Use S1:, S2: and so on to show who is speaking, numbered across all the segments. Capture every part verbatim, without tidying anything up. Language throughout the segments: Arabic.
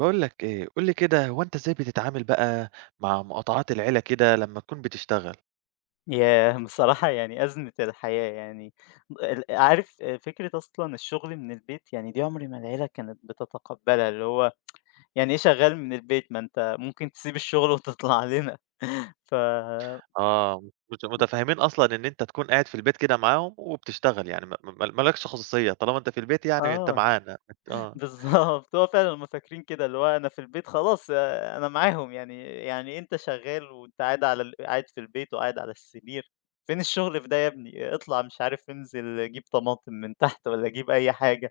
S1: باقول لك إيه، قُل لي كده هو أنت إزاي بتتعامل بقى مع مقاطعات العيلة كده لمّا تكون بتشتغل؟
S2: ياه! بصراحة يعني أزمة الحياة يعني ال عارف فكرة أصلًا الشغل من البيت يعني دي عمري ما العيلة كانت بتتقبلها، اللي هو يعني إيه شغال من البيت؟ ما أنت ممكن تسيب الشغل وتطلع لنا ف
S1: آه، مت متفهمين أصلًا إن أنت تكون قاعد في البيت كده معاهم وبتشتغل يعني ما ما ما لكش خصوصية، طالما أنت في البيت يعني أنت
S2: آه
S1: معانا بت آه،
S2: بالضبط، هو فعلًا هُم فاكرين كده اللي هو أنا في البيت خلاص آآ أنا معاهم يعني يعني أنت شغال وأنت قاعد على ال قاعد في البيت وقاعد على السرير، فين الشغل في ده يا ابني؟ اطلع مش عارف انزل جيب طماطم من تحت والّا جيب أي حاجة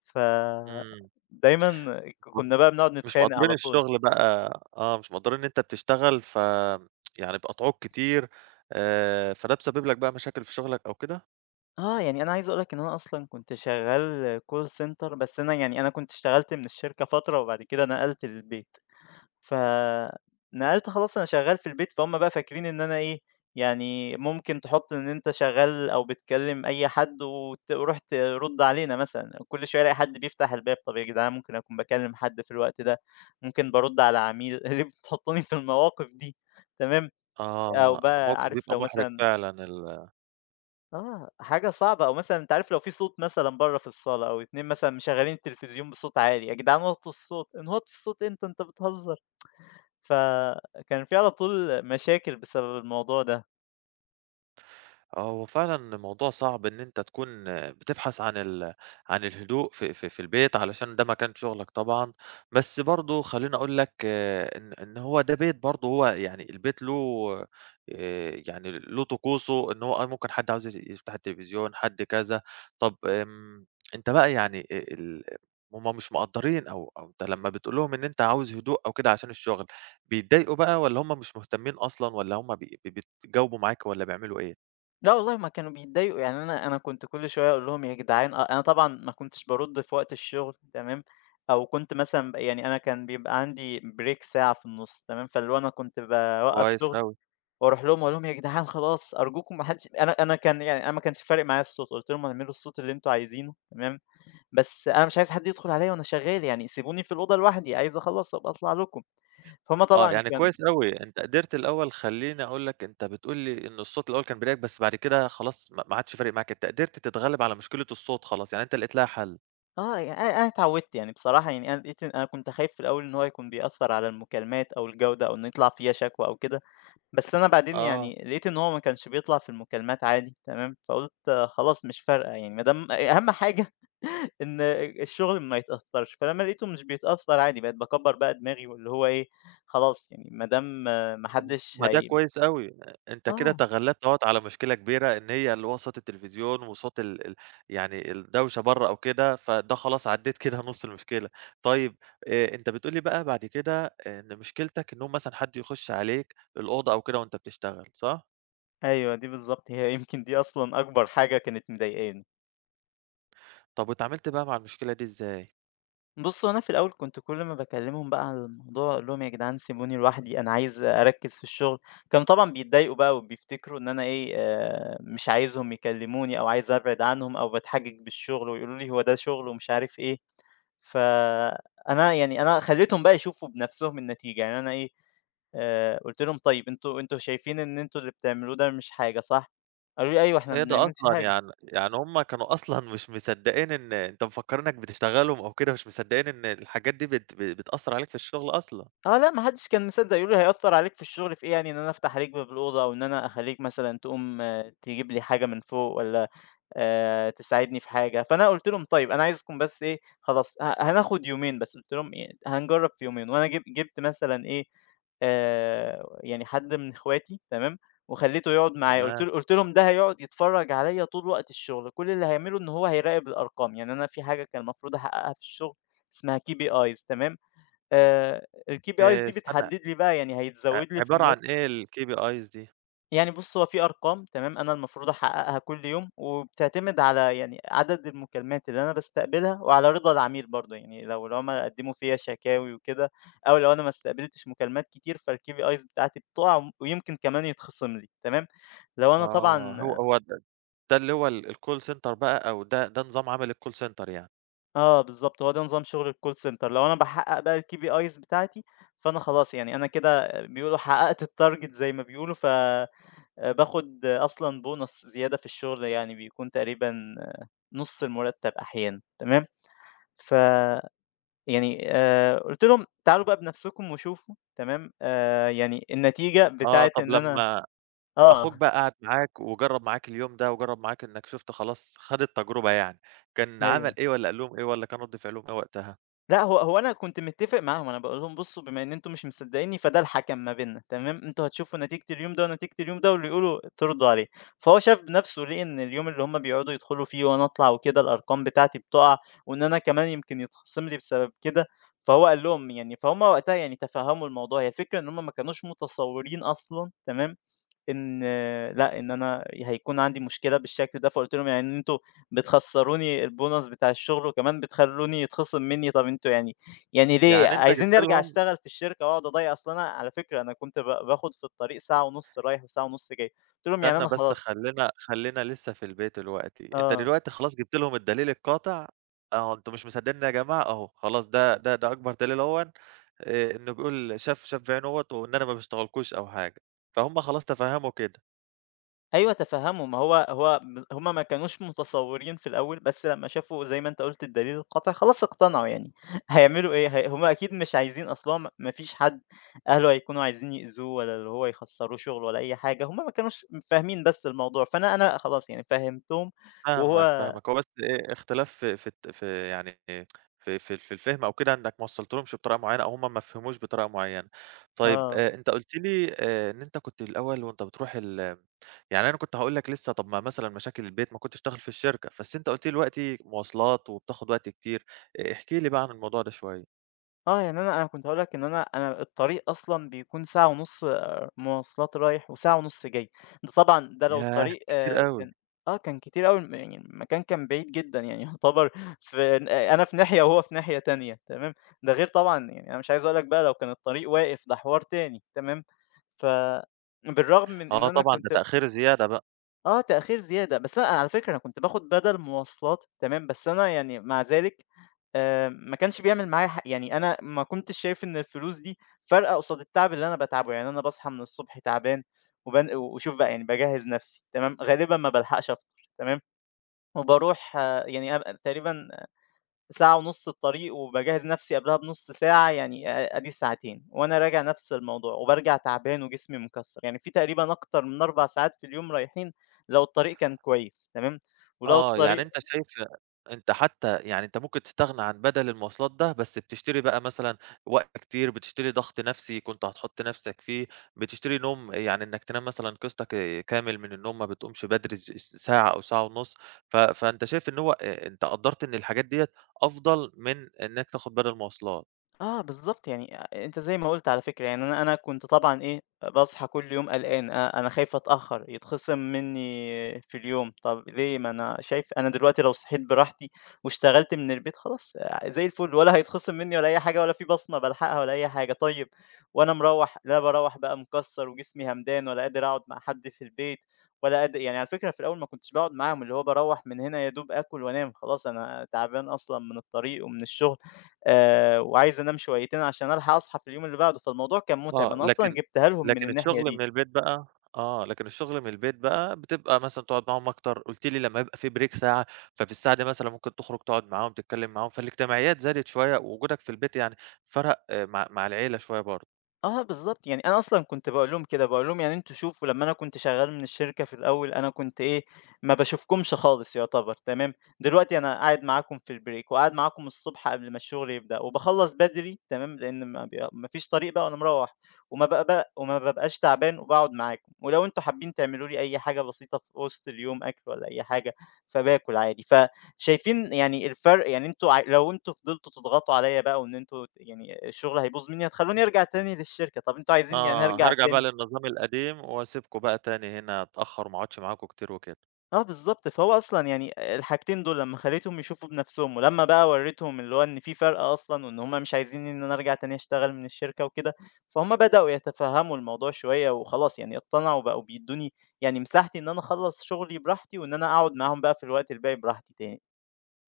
S2: ف
S1: إمم،
S2: دايمًا ك كنا بقى بنقعد
S1: مش
S2: نتخانق
S1: مقدّرين
S2: على طول.
S1: الشغل بقى. آه، مش مقدّرين إن أنت بتشتغل ف يعني بيقاطعوك كتير. آآ، فده مسبب لك بقى مشاكل في شغلك أو كده؟
S2: آه، يعني أنا عايز أقول لك إن أنا أصلًا كنت شغّال call center بس أنا يعني أنا كنت اشتغلت من الشركة فترة وبعد كده نقلت للبيت، فنقلت خلاص أنا شغّال في البيت فهُم بقى فاكرين إن أنا إيه، يعني ممكن تحُط إن أنت شغّال أو بتكلّم أي حد وت وروح ترُد علينا مثلًا، كل شوية ألاقي حد بيفتح الباب، طَب يا جدعان ممكن أكون باكلّم حد في الوقت ده، ممكن بارُد على عميل، ليه بتحطّوني في المواقف دي؟ تمام، أو
S1: آه،
S2: بقى
S1: موقف
S2: عارف
S1: بيبقى
S2: لو
S1: مُحرج
S2: مثلًا
S1: فعلًا ال
S2: آه، حاجة صعبة أو مثلًا أنت عارف لو في صوت مثلًا برّه في الصالة أو اتنين مثلًا مشغّلين التلفزيون بصوت عالي، "يا جدعان وطّوا الصوت." "نوطّي الصوت إمتى أنت بتهزر؟" فكان في على طول مشاكل بسبب الموضوع ده.
S1: آه، هو فعلًا موضوع صعب إن أنت تكون بتبحث عن ال عن الهدوء في في في البيت علشان ده مكان شغلك طبعًا، بس برضه خلّيني أقول لك آه، إن إن هو ده بيت برضه هو يعني البيت له آآ، يعني له طقوسه إن هو آه، ممكن حد عاوز ي يفتح التلفزيون، حد كذا، طب آمم، أنت بقى يعني آآ، ال هُم مش مقدّرين أو أو أنت لمّا بتقول لهم إن أنت عاوز هدوء أو كده عشان الشغل، بيتضايقوا بقى والّا هُم مش مهتمين أصلًا والّا هُم بي بي بيتجاوبوا معاك والّا بيعملوا إيه؟
S2: لأ والله ما كانوا بيتضايقوا، يعني أنا أنا كنت كل شوية أقول لهم: "يا جدعان." أ أنا طبعًا ما كنتش بارُد في وقت الشغل تمام، أو كنت مثلًا ب يعني أنا كان بيبقى عندي break ساعة في النُص تمام، فاللي هو أنا كنت باوقّف
S1: كويس
S2: شغل
S1: أوي.
S2: وأروح لهم وأقول لهم: "يا جدعان خلاص أرجوكم ما حدش" أنا أنا كان يعني أنا ما كانش فارق معايا الصوت، قُلت لهم: "اعملوا الصوت اللي أنتم عايزينه تمام، بس أنا مش عايز حد يدخل عليَّ وأنا شغال، يعني سيبوني في الأوضة لوحدي، عايز أخلّص أبقى أطلع لكم." فهُم
S1: آه،
S2: طبعًا
S1: يعني
S2: كان
S1: كويس أوي، أنت قدرت الأول خلّيني أقول لك أنت بتقول لي إن الصوت الأول كان بيضايقك، بس بعد كده خلاص ما ما عادش فارق معاك، أنت قدرت تتغلب على مشكلة الصوت خلاص، يعني أنت لقيت لها حل.
S2: آه، يعني أنا أنا اتعودت يعني بصراحة يعني أنا لقيت إن أنا كنت خايف في الأول إن هو يكون بيأثّر على المكالمات أو الجودة أو إن يطلع فيّا شكوى أو كده، بس أنا بعدين
S1: آه،
S2: يعني لقيت إن هو ما كانش بيطلع في المكالمات عادي تمام، فقُلت آه خلاص مش فارقة يعني ما دام أهم حاجة إن الشغل ما يتأثّرش، فلمّا لقيته مش بيتأثّر عادي بقيت باكبّر بقى دماغي واللي هو إيه، خلاص يعني ما دام ما
S1: طب
S2: حدّش
S1: ما ده
S2: هي
S1: كويس أوي، أ أنت كده
S2: آه،
S1: تغلبت أهوّة على مشكلة كبيرة، إن هي اللي هو صوت التلفزيون وصوت ال ال يعني الدوشة برّه أو كده، فده خلاص عدّيت كده نُص المشكلة. طيب آآ، أنت بتقول لي بقى بعد كده إن مشكلتك إن هو مثلًا حد يخش عليك الأوضة أو كده وأنت بتشتغل، صح؟
S2: أيوه دي بالضبط، هي يمكن دي أصلًا أكبر حاجة كانت مضايقاني.
S1: طب واتعاملت بقى مع المشكلة دي إزاي؟
S2: بُص، هو أنا في الأول كنت كل ما باكلّمهم بقى على الموضوع أقول لهم: "يا جدعان سيبوني لوحدي، أنا عايز أركّز في الشغل." كانوا طبعًا بيتضايقوا بقى وبيفتكروا إن أنا إيه، آآ مش عايزهم يكلّموني أو عايز أبعد عنهم أو باتحجج بالشغل ويقولوا لي: "هو ده شغل." ومش عارف إيه. فأنا يعني أنا خلّيتهم بقى يشوفوا بنَفْسهم النتيجة، يعني أنا إيه، آآ قُلت لهم: "طيب أنتم أنتم شايفين إن أنتم اللي بتعملوه ده مش حاجة صح؟" قالوا لي: "أيوه إحنا
S1: إيه
S2: ما
S1: ده
S2: بنعملش
S1: أصلًا
S2: حاجة."
S1: يعني يعني هم كانوا أصلًا مش مصدقين إن أنت مفكّرينك بتشتغلهم أو كده، مش مصدقين إن الحاجات دي بت ب بتأثّر عليك في الشغل أصلًا.
S2: آه، لأ ما حدش كان مصدّق، يقولوا لي: "هيأثّر عليك في الشغل في إيه يعني إن أنا أفتح عليك باب الأوضة أو إن أنا أخلّيك مثلًا تقوم آه، تجيب لي حاجة من فوق والّا" آآ تساعدني في حاجة، فأنا قُلت لهم: "طيب أنا عايزكم بس إيه خلاص ه هناخد يومين بس." قُلت لهم إيه: "هنجرّب في يومين." وأنا جب جِبت مثلًا إيه آآ يعني حد من إخواتي تمام، وخلّيته يقعد معايا، قُلت
S1: تمام.
S2: له قُلت لهم: "ده هيقعد يتفرّج عليَّ طول وقت الشغل، كل اللي هيعمله إن هو هيراقب الأرقام." يعني أنا في حاجة كان المفروض أحققها في الشغل اسمها كي بي آي إس تمام، آآ
S1: آآ
S2: الKPIs دي
S1: استنى،
S2: بتحدد لي بقى يعني
S1: ع
S2: هيتزوّد لي في
S1: عبارة عن
S2: المُرتب
S1: إيه الKPIs دي؟
S2: يعني بُص، هو في أرقام تمام، أنا المفروض أحققها كل يوم، وبتعتمد على يعني عدد المكالمات اللي أنا باستقبلها، وعلى رضا العميل برضه، يعني لو العملا قدموا فيّا شكاوي وكده، أو لو أنا ما استقبلتش مكالمات كتير فالKPIs بتاعتي بتقع، ويمكن كمان يتخصم لي تمام، لو أنا طبعًا
S1: آه، هو هو د ده اللي هو ال الcall center بقى أو ده ده نظام عمل الcall center يعني.
S2: آه بالضبط، هو ده نظام شغل الcall center لو أنا باحقق بقى الKPIs بتاعتي، فأنا خلاص يعني أنا كده بيقولوا حققت الtarget زي ما بيقولوا ف آآ باخد أصلًا bonus زيادة في الشغل يعني بيكون تقريبًا نُص المرتب أحيانًا تمام، فيعني آآ قُلت لهم تعالوا بقى بنفسكم وشوفوا تمام، آآ يعني النتيجة
S1: آه،
S2: بتاعة
S1: طب
S2: إن أنا
S1: لمّا أخوك
S2: آه،
S1: بقى قعد معاك وجرّب معاك اليوم ده، وجرّب معاك إنك شُفت خلاص خَد التجربة يعني، كان عمل
S2: أيوه.
S1: إيه والّا قال لهم إيه والّا كان رَد فعلهم إيه وقتها؟
S2: لأ، هو هو أنا كنت متّفق معاهم، أنا باقول لهم: "بُصّوا، بما إن أنتم مش مصدّقينّي فده الحَكَم ما بيننا، تمام؟ أنتم هتشوفوا نتيجة اليوم ده ونتيجة اليوم ده واللي يقولوا ترضوا عليه." فهو شاف بنَفْسه لقي إن اليوم اللي هم بيقعدوا يدخلوا فيه وأنا أطلع وكده الأرقام بتاعتي بتُقع وإن أنا كمان يمكن يتخصم لي بسبب كده، فهو قال لهم يعني فهُم وقتها يعني تفهّموا الموضوع، هي الفكرة إن هم ما كانوش متصوّرين أصلًا تمام، إن لأ، إن أنا هيكون عندي مشكلة بالشكل ده، فقُلت لهم: "يعني أنتم بتخسّروني البونص بتاع الشغل وكمان بتخلّوني يتخصم منّي، طَب أنتم يعني يعني ليه؟
S1: يعني أنت جِبت
S2: عايزينّي أرجع
S1: لهم
S2: أشتغل في الشركة وأقعد أضيّع أصل أنا على فكرة أنا كنت ب باخُد في الطريق ساعة ونُص رايح وساعة ونُص جاي." قُلت لهم: "يعني
S1: استنى
S2: أنا
S1: بس
S2: خلاص."
S1: خلّينا خلّينا لسه في البيت دلوقتي، أنت
S2: آه.
S1: دلوقتي خلاص جِبت لهم الدليل القاطع، أهو أنتم مش مصدقينّي يا جماعة أهو، خلاص ده ده ده أكبر دليل أهوًا، آآ إنه بيقول شاف شاف بعينه أهوّة وإن أنا ما باشتغلكوش أو حاجة، فهُم خلاص تفهّموا كده.
S2: أيوه تفهّموا، ما هو هو ب هم ما كانوش متصوّرين في الأول، بس لمّا شافوا زي ما أنت قُلت الدليل القاطع خلاص اقتنعوا يعني، هيعملوا إيه؟ هي هم أكيد مش عايزين أصل هو م ما فيش حد أهله هيكونوا عايزين يأذوه ولا اللي هو يخسّروه شُغله ولا أي حاجة، هم ما كانوش فاهمين بس الموضوع، فأنا أنا خلاص يعني فهّمتهم
S1: فاهمك،
S2: وهو
S1: فاهمك. هو بس إيه، اختلاف في في الت في يعني في في في الفهم أو كده إنّك ما وصّلتلهمش بطريقة معيّنة أو هم ما فهموش بطريقة معيّنة. طيب
S2: آه.
S1: آآ أنت قُلت لي آآ إن أنت كنت الأول وأنت بتروح ال يعني أنا كنت هاقول لك لسه طب ما مثلًا مشاكل البيت ما كنتش داخل في الشركة، بس أنت قُلت لي دلوقتي مواصلات وبتاخد وقت كتير. آآ احكِ لي بقى عن الموضوع ده شوية.
S2: آه، يعني أنا أنا كنت هاقول لك إن أنا أنا الطريق أصلًا بيكون ساعة ونُص آه، مواصلات رايح وساعة ونُص جاي، ده طبعًا ده لو
S1: ياه!
S2: الطريق
S1: كتير
S2: آآ
S1: أوي.
S2: كان آه، كان كتير أوي م يعني المكان كان بعيد جدًا، يعني يعتبر في ن أنا في ناحية وهو في ناحية تانية تمام، ده غير طبعًا يعني أنا مش عايز أقول لك بقى لو كان الطريق واقف ده حوار تاني تمام، فبالرغم من إن
S1: آه
S2: أنا
S1: طبعًا، ده
S2: كنت
S1: تأخير زيادة بقى.
S2: آه، تأخير زيادة، بس أنا على فكرة أنا كنت باخد بدل مواصلات تمام، بس أنا يعني مع ذلك آآ، ما كانش بيعمل معايا ح يعني أنا ما كنتش شايف إن الفلوس دي فارقة قصاد التعب اللي أنا باتعبه، يعني أنا باصحى من الصبح تعبان وبان وشوف بقى يعني باجهّز نفسي تمام، غالبًا ما بالحقش أفطر تمام، وباروح يعني أب تقريبًا ساعة ونُص الطريق، وباجهّز نَفْسي قبلها بنُص ساعة، يعني أ أدي ساعتين، وأنا راجع نَفْس الموضوع، وبارجع تعبان وجسمي مكسّر، يعني في تقريبًا أكتر من أربع ساعات في اليوم رايحين لو الطريق كان كويس، تمام، ولو
S1: آه، يعني
S2: الطريق
S1: أنت شايف أنت حتى يعني أنت ممكن تستغنى عن بدل المواصلات ده، بس بتشتري بقى مثلًا وقت كتير، بتشتري ضغط نفسي كنت هتحُط نفسك فيه، بتشتري نوم يعني إنّك تنام مثلًا قسطك كامل من النوم، ما بتقومش بدري س ساعة أو ساعة ونُص، ف فأنت شايف إن هو أ أنت قدّرت إن الحاجات ديّة أفضل من إنّك تاخد بدل مواصلات.
S2: آه بالضبط، يعني أ أنت زي ما قُلت على فكرة، يعني أنا أنا كنت طبعًا إيه، باصحى كل يوم قلقان، أ أنا خايف أتأخّر، يتخصم منّي في اليوم، طَب ليه ما أنا شايف أنا دلوقتي لو صحيت براحتي واشتغلت من البيت خلاص آآ زي الفل، ولا هيتخصم منّي ولا أي حاجة ولا في بصمة بالحقها ولا أي حاجة، طيب وأنا مروّح لا باروّح بقى مكسّر وجسمي همدان ولا قادر أقعد مع حد في البيت ولا قاد يعني على فكرة في الأول ما كنتش باقعد معاهم، اللي هو باروّح من هنا يا دوب آكل وأنام، خلاص أنا تعبان أصلًا من الطريق ومن الشغل. آآ وعايز أنام شويتين عشان ألحق أصحى في اليوم اللي بعده، فالموضوع كان مُتعب،
S1: آه،
S2: أنا أصلًا
S1: لكن
S2: جِبتها لهم من
S1: لكن
S2: الناحية
S1: الشغل من
S2: دي.
S1: البيت بقى آه، لكن الشغل من البيت بقى بتبقى مثلًا تقعد معاهم أكتر، قُلت لي لمّا يبقى في بريك ساعة، ففي الساعة دي مثلًا ممكن تخرج تقعد معاهم، تتكلم معاهم، فالاجتماعيات زادت شوية، ووجودك في البيت يعني فرَق آه، مع مع العيلة شوية برضه.
S2: آه بالضبط، يعني أنا أصلًا كنت باقول لهم كده، باقول لهم يعني أنتم شوفوا لمّا أنا كنت شغّال من الشركة في الأول، أنا كنت إيه، ما باشوفكمش خالص يُعتبر تمام، دلوقتي أنا قاعد معاكم في البريك وقاعد معاكم الصبح قبل ما الشغل يبدأ وباخلّص بدري تمام، لإن ما بي ما فيش طريق بقى وأنا مروّح وما بق بق وما بابقاش تعبان وباقعد معاكم، ولو أنتم حابين تعملوا لي أي حاجة بسيطة في وسط اليوم أكل والّا أي حاجة، فباكل عادي. ف شايفين يعني الفرق يعني أنتم ع لو أنتم فضلتوا تضغطوا عليَّ بقى وإن أنتم يعني الشغل هيبوظ منّي، هتخلّوني أرجع تاني للشركة، طَب أنتم عايزينّي يعني
S1: آه،
S2: أرجع
S1: هارجع بقى
S2: تاني
S1: للنظام القديم وأسيبكم بقى تاني هنا أتأخر وما أقعدش معاكم كتير وكده.
S2: آه بالضبط، فهو أصلًا يعني الحاجتين دول لمّا خلّيتهم يشوفوا بنَفْسهم، ولمّا بقى ورّيتهم اللي هو إن في فرق أصلًا وإن هُم مش عايزينّي إن أنا أرجع تاني أشتغل من الشركة وكده، فهُم بدأوا يتفهّموا الموضوع شوية وخلاص يعني اقتنعوا وبقوا بيدّوني يعني مساحتي إن أنا أخلّص شغلي براحتي وإن أنا أقعد معاهم بقى في الوقت الباقي براحتي تاني.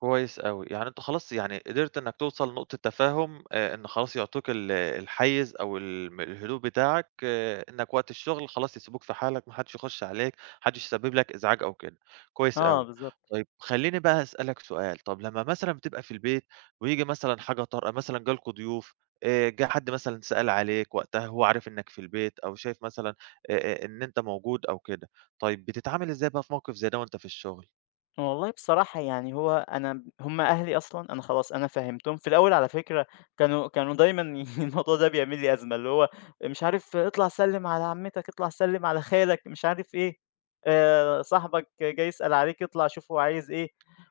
S1: كويس أوي، يعني أنت خلاص يعني قدرت إنك توصل لنقطة تفاهم آآ، إن خلاص يعطوك ال الحيّز أو الم الهدوء بتاعك آه، إنك وقت الشغل خلاص يسيبوك في حالك، ما حدش يخش عليك، ما حدش يسبب لك إزعاج أو كده، كويس
S2: آه
S1: أوي.
S2: بالضبط.
S1: طيب خلّيني بقى أسألك سؤال، طب لمّا مثلًا بتبقى في البيت وييجي مثلًا حاجة طارئة، مثلًا جالكم ضيوف آآ، جه حد مثلًا سأل عليك وقتها هو عارف إنك في البيت أو شايف مثلًا آآ، إن أنت موجود أو كده، طيب بتتعامل إزاي بقى في موقف زي ده وأنت في الشغل؟
S2: والله بصراحة يعني هو أنا هم أهلي أصلًا أنا خلاص أنا فهمتهم، في الأول على فكرة كانوا كانوا دايمًا الموضوع ده بيعمل لي أزمة، اللي هو مش عارف اطلع سلِّم على عمتك، اطلع سلِّم على خالك، مش عارف إيه، آآ صاحبك جاي يسأل عليك اطلع شوف هو عايز إيه،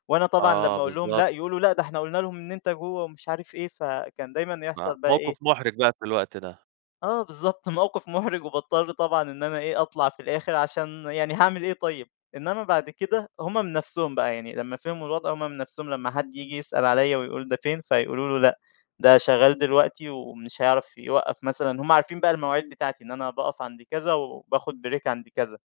S2: وأنا طبعًا
S1: آه،
S2: لمّا أقول لهم
S1: بالضبط.
S2: لأ، يقولوا لأ ده إحنا قُلنا لهم إن أنت جوّه ومش عارف إيه، فكان دايمًا
S1: ما
S2: يحصل بقى إيه
S1: موقف محرج بقى في الوقت ده.
S2: آه بالضبط، موقف مُحرِج وباضطر طبعًا إن أنا إيه، أطلع في الآخر عشان يعني هاعمل إيه طيب؟ إنّما بعد كده هم من نَفْسهم بقى، يعني لمّا فهموا الوضع هم من نَفْسهم لمّا حد ييجي يسأل عليّا ويقول ده فين، فيقولوا له لأ، ده شغّال دلوقتي ومش هيعرف يوقّف مثلًا هم عارفين بقى المواعيد بتاعتي، إن أنا باقف عند كذا وباخُد break عند كذا.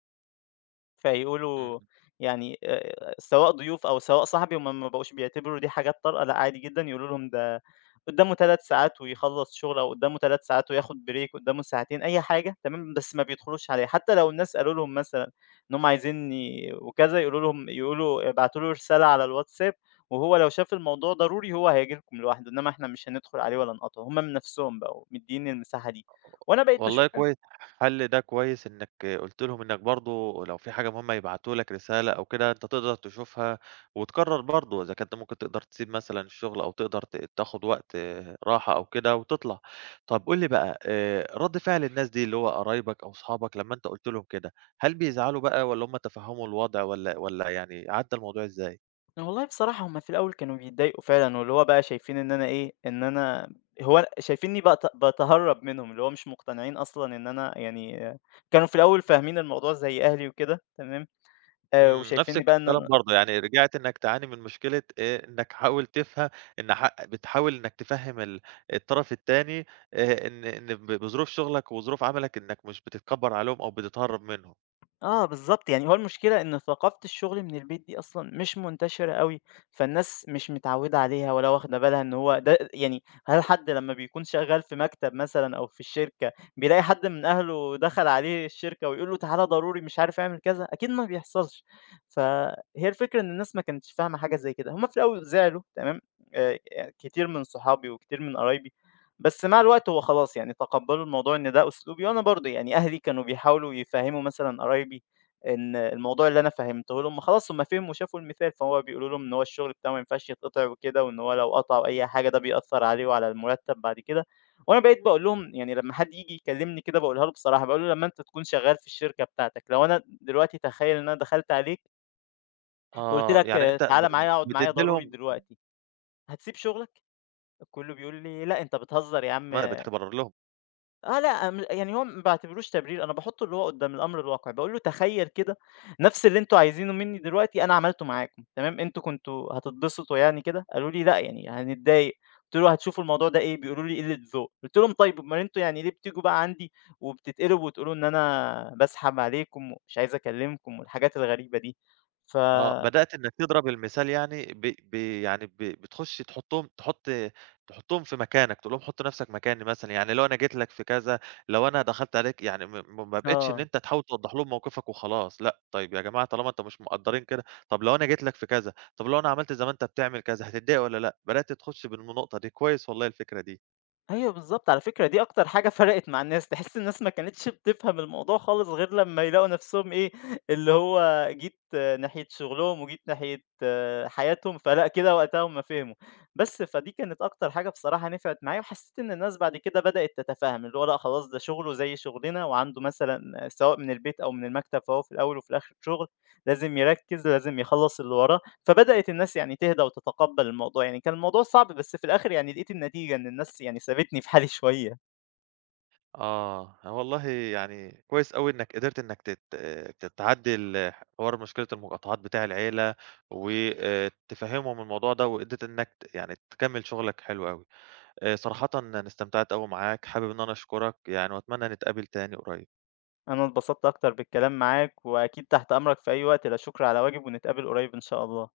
S2: فيقولوا
S1: إمم.
S2: يعني، آآ سواء ضيوف أو سواء صاحبي، هُم ما بقوش بيعتبروا دي حاجات طارئة. لأ، عادي جدًا يقولوا لهم ده قدّامه 3 ساعات ويخلّص شغل، أو قدّامه 3 ساعات وياخد break، قدّامه ساعتين، أي حاجة تمام، بس ما بيدخلوش عليها. حتى لو الناس قالوا لهم مثلًا إن هُم عايزينّي وكذا، يقولوا لهم يقولوا ابعتوا له رسالة على الواتساب، وهو لو شاف الموضوع ضروري هو هييجي لكم لوحده، إنّما إحنا مش هندخل عليه ولا نقاطعه. هُم من نَفْسهم بقوا مدّينّي المساحة دي، وأنا بقيت
S1: والله
S2: باشوف.
S1: كويس، حل ده كويس إنّك قُلت لهم إنّك برضه لو في حاجة مهمة يبعتوا لك رسالة أو كده أنت تقدر تشوفها وتقرّر برضه إذا كنت ممكن تقدر تسيب مثلًا الشغل أو تقدر ت تاخُد وقت راحة أو كده وتطلع. طَب قُل لي بقى آآ رَد فعل الناس دي اللي هو قرايبك أو صحابك لمّا أنت قُلت لهم كده، هل بيزعلوا بقى والّا هم تفهّموا الوضع والّا والّا يعني عدّى الموضوع إزاي؟
S2: والله بصراحة هُم في الأول كانوا بيتضايقوا فعلًا، واللي هو بقى شايفين إن أنا إيه، إن أنا هو أنا- شايفينّي بت باتهرّب منهم، اللي هو مش مقتنعين أصلًا إن أنا يعني، آه، كانوا في الأول فاهمين الموضوع زي أهلي وكده تمام، آآ
S1: إمم، نفس
S2: وشايفينّي بقى
S1: الكلام
S2: إن
S1: برضه، يعني رجعت إنك تعاني من مشكلة آآ، إنك حاول تفه إن ح بتحاول إنك تفهم ال الطرف التاني آآ، إن إن ب بظروف شغلك وظروف عملك إنك مش بتتكبر عليهم أو بتتهرب منهم.
S2: آه بالضبط، يعني هو المشكلة إن ثقافة الشغل من البيت دي أصلًا مش منتشرة أوي، فالناس مش متعودة عليها ولا واخدة بالها إن هو ده. يعني هل حد لمّا بيكون شغال في مكتب مثلًا أو في الشركة بيلاقي حد من أهله دخل عليه الشركة ويقول له تعالَ ضروري مش عارف اعمل كذا؟ أكيد ما بيحصلش. فهي الفكرة إن الناس ما كانتش فاهمة حاجة زي كده، هُم في الأول زعلوا تمام، آآ كتير من صحابي وكتير من قرايبي، بس مع الوقت هو خلاص يعني تقبلوا الموضوع إن ده أسلوبي. وأنا برضه يعني أهلي كانوا بيحاولوا يفهّموا مثلًا قرايبي إن الموضوع اللي أنا فهّمته لهم خلاص هم فهموا وشافوا المثال، فهو بيقولوا لهم إن هو الشغل بتاعه ما ينفعش يتقطع وكده، وإن هو لو قطع أو أي حاجة ده بيأثّر عليه وعلى المرتب بعد كده. وأنا بقيت باقول لهم، يعني لمّا حد ييجي يكلمني كده باقولها له بصراحة، باقول له: "لمّا أنت تكون شغال في الشركة بتاعتك، لو أنا دلوقتي تخيّل إن أنا دخلت عليك وقُلت
S1: آه،
S2: لك
S1: يعني أنت ب
S2: تعالَ معايا اقعد معايا
S1: بتدّي
S2: ضروري
S1: لهم
S2: دلوقتي، هتسيب شغلك؟" الكل بيقول لي: "لأ أنت بتهزر يا عم."
S1: ما بتبرر لهم
S2: آه لأ، م يعني هو ما باعتبروش تبرير، أنا باحطّه اللي هو قدّام الأمر الواقع، باقول له تخيّل كده، نفْس اللي أنتم عايزينه منّي دلوقتي أنا عملته معاكم، تمام، أنتم كنتم هتتبسطوا يعني كده؟ قالوا لي: "لأ، يعني هنتضايق." قُلت له: "هتشوفوا الموضوع ده إيه؟" بيقولوا لي: "قِلّة ذوق." قُلت لهم: "طيب أُمّال أنتم يعني ليه بتيجوا بقى عندي وبتتقلبوا وتقولوا إن أنا باسحب عليكم ومش عايز أكلّمكم والحاجات الغريبة دي؟" ف
S1: آه، بدأت إنك تضرب المثال يعني ب ب يعني ب بتخُش تحُطّهم تحُط تحُطّهم في مكانك، تقول لهم حُط نَفْسك مكاني مثلًا، يعني لو أنا جيت لك في كذا، لو أنا دخلت عليك يعني م م ما بقيتش إن
S2: آه.
S1: أنت تحاول توضّح لهم موقفك وخلاص، لأ، طيب يا جماعة طالما أنتم مش مقدّرين كده، طَب لو أنا جيت لك في كذا، طَب لو أنا عملت زي ما أنت بتعمل كذا هتتضايق والّا لأ؟ بدأت تخُش بالم النقطة دي، كويس والله الفكرة دي.
S2: أيوه بالضبط، على فكرة دي أكتر حاجة فرقت مع الناس، تحس الناس ما كانتش بتفهم الموضوع خالص غير لمّا يلاقوا نَفْسهم إيه، اللي هو جيت آه، ناحية شغلهم وجيت ناحية آه، حياتهم، فلأ كده وقتها هم فهموا. بس فدي كانت أكتر حاجة بصراحة نفعت معايا، وحسّيت إن الناس بعد كده بدأت تتفاهم، اللي هو لأ خلاص ده شغله زي شغلنا وعنده مثلًا آه، سواء من البيت أو من المكتب، فهو في الأول وفي الآخر شغل، لازم يركّز، لازم يخلّص اللي وراه. فبدأت الناس يعني تهدى وتتقبّل الموضوع، يعني كان الموضوع صعب بس في الآخر يعني لقيت النتيجة إن الناس يعني سابتني في حالي شوية.
S1: آه، والله يعني كويس أوي إنّك قدرت إنّك تت ت تعدّي ال حوار مشكلة المقاطعات بتاع العيلة، وآآ تفهّمهم الموضوع ده، وقدرت إنّك ت يعني تكمّل شغلك حلو أوي. آآ صراحةً أنا استمتعت أوي معاك، حابب إن أنا أشكرك يعني وأتمنى نتقابل تاني قريب.
S2: أنا اتبسطت أكتر بالكلام معاك، وأكيد تحت أمرك في أي وقت، لا شكر على واجب ونتقابل قريب إن شاء الله.